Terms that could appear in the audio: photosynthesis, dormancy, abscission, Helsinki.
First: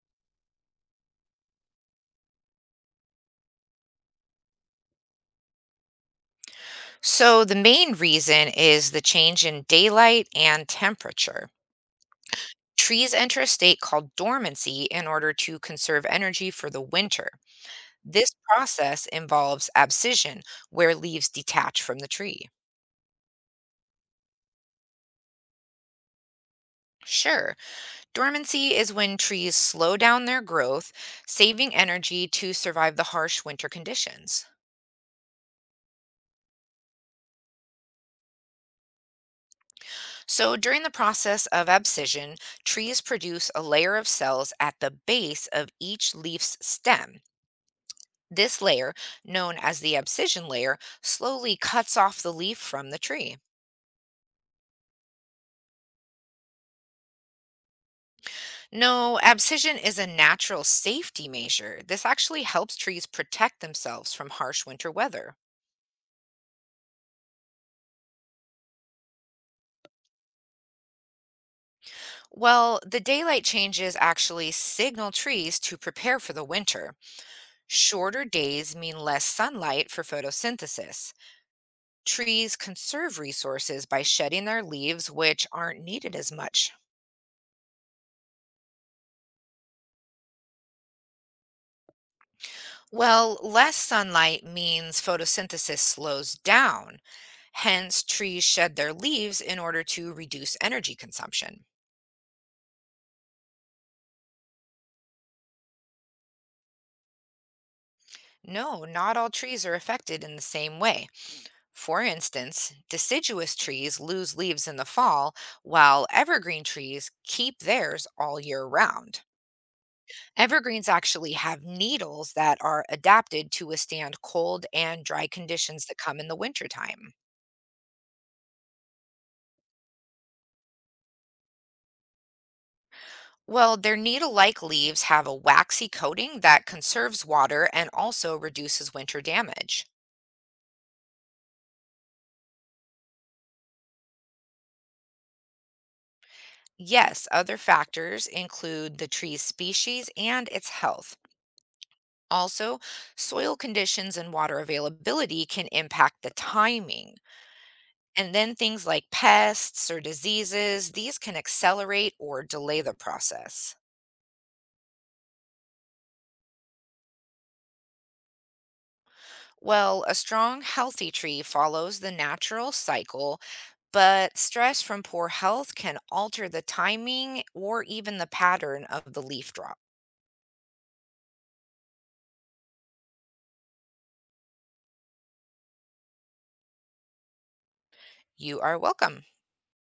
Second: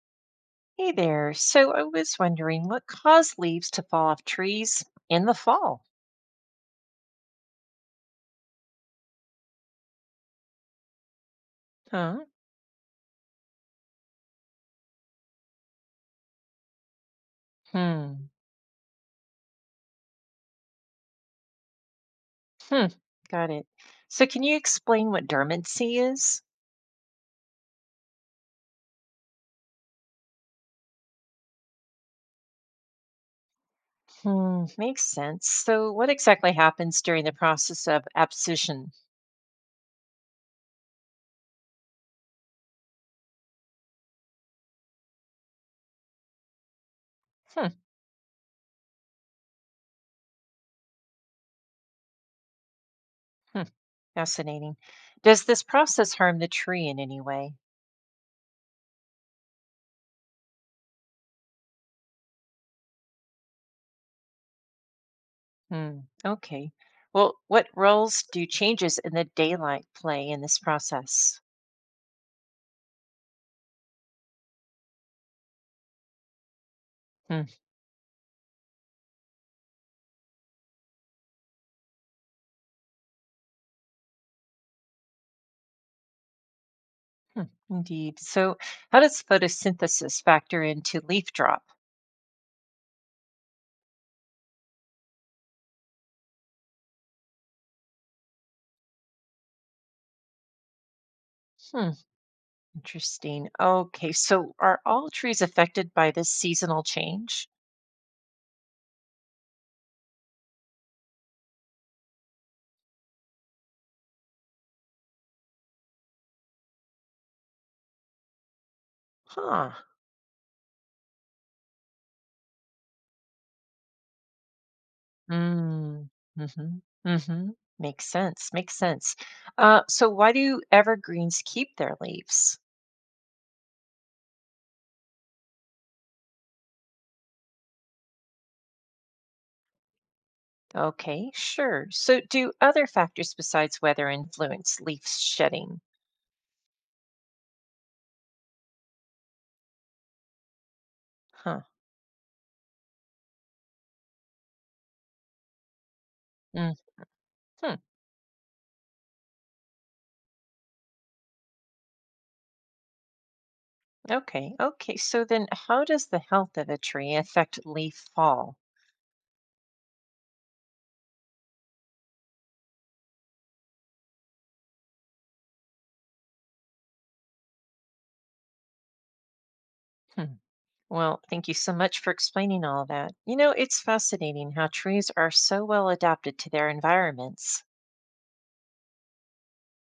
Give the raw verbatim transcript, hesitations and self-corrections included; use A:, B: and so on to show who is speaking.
A: Hey there. So I was wondering what caused leaves to fall off trees in the fall?
B: So, the main reason is the change in daylight and temperature.
A: Huh?
B: Trees enter a state called dormancy in order to conserve energy for the winter.
A: Hmm.
B: This process involves abscission, where leaves detach from the tree.
A: Hmm. Got it. So can you explain what dormancy is?
B: Sure, dormancy is when trees slow down their growth, saving energy to survive the harsh winter conditions.
A: Hmm. Makes sense. So what exactly happens during the process of abscission?
B: So, during the process of abscission, trees produce a layer of cells at the base of each leaf's stem.
A: Hmm.
B: This layer, known as the abscission layer, slowly cuts off the leaf from the tree.
A: Hmm. Fascinating. Does this process harm the tree in any way?
B: No, abscission is a natural safety measure. This actually helps trees protect themselves from harsh winter weather.
A: Hmm. Okay. Well, what roles do changes in the daylight play in this process?
B: Well, the daylight changes actually signal trees to prepare for the winter. Shorter days mean less sunlight for photosynthesis. Trees conserve resources by shedding their leaves, which aren't needed as much.
A: Hmm, indeed. So, how does photosynthesis factor into leaf drop?
B: Well, less sunlight means photosynthesis slows down. Hence, trees shed their leaves in order to reduce energy consumption.
A: Hmm, interesting. Okay, so are all trees affected by this seasonal change?
B: No, not all trees are affected in the same way. For instance, deciduous trees lose leaves in the fall, while evergreen trees keep theirs all year round.
A: Huh.
B: Evergreens actually have needles that are adapted to withstand cold and dry conditions that
A: Mm,
B: come in the
A: mm-hmm.
B: wintertime.
A: Mm-hmm. Makes sense. Makes sense. Uh, so, why do evergreens keep their leaves?
B: Well, their needle-like leaves have a waxy coating that conserves water and also reduces winter damage.
A: Okay, sure. So, do other factors besides weather influence leaf shedding?
B: Yes, other factors include the tree's species and its health.
A: Huh.
B: Also, soil conditions and water availability can impact the
A: Mm-hmm.
B: timing. And then things like pests or diseases, these can accelerate or delay the process.
A: Okay, okay. So then, how does the health of a tree affect leaf fall?
B: Well, a strong, healthy tree follows the natural cycle, but stress from poor health can alter the timing or even the pattern of the leaf drop.
A: Hmm, well, thank you so much for explaining all that. You know, it's fascinating how trees are so well adapted to their environments.
B: You are welcome.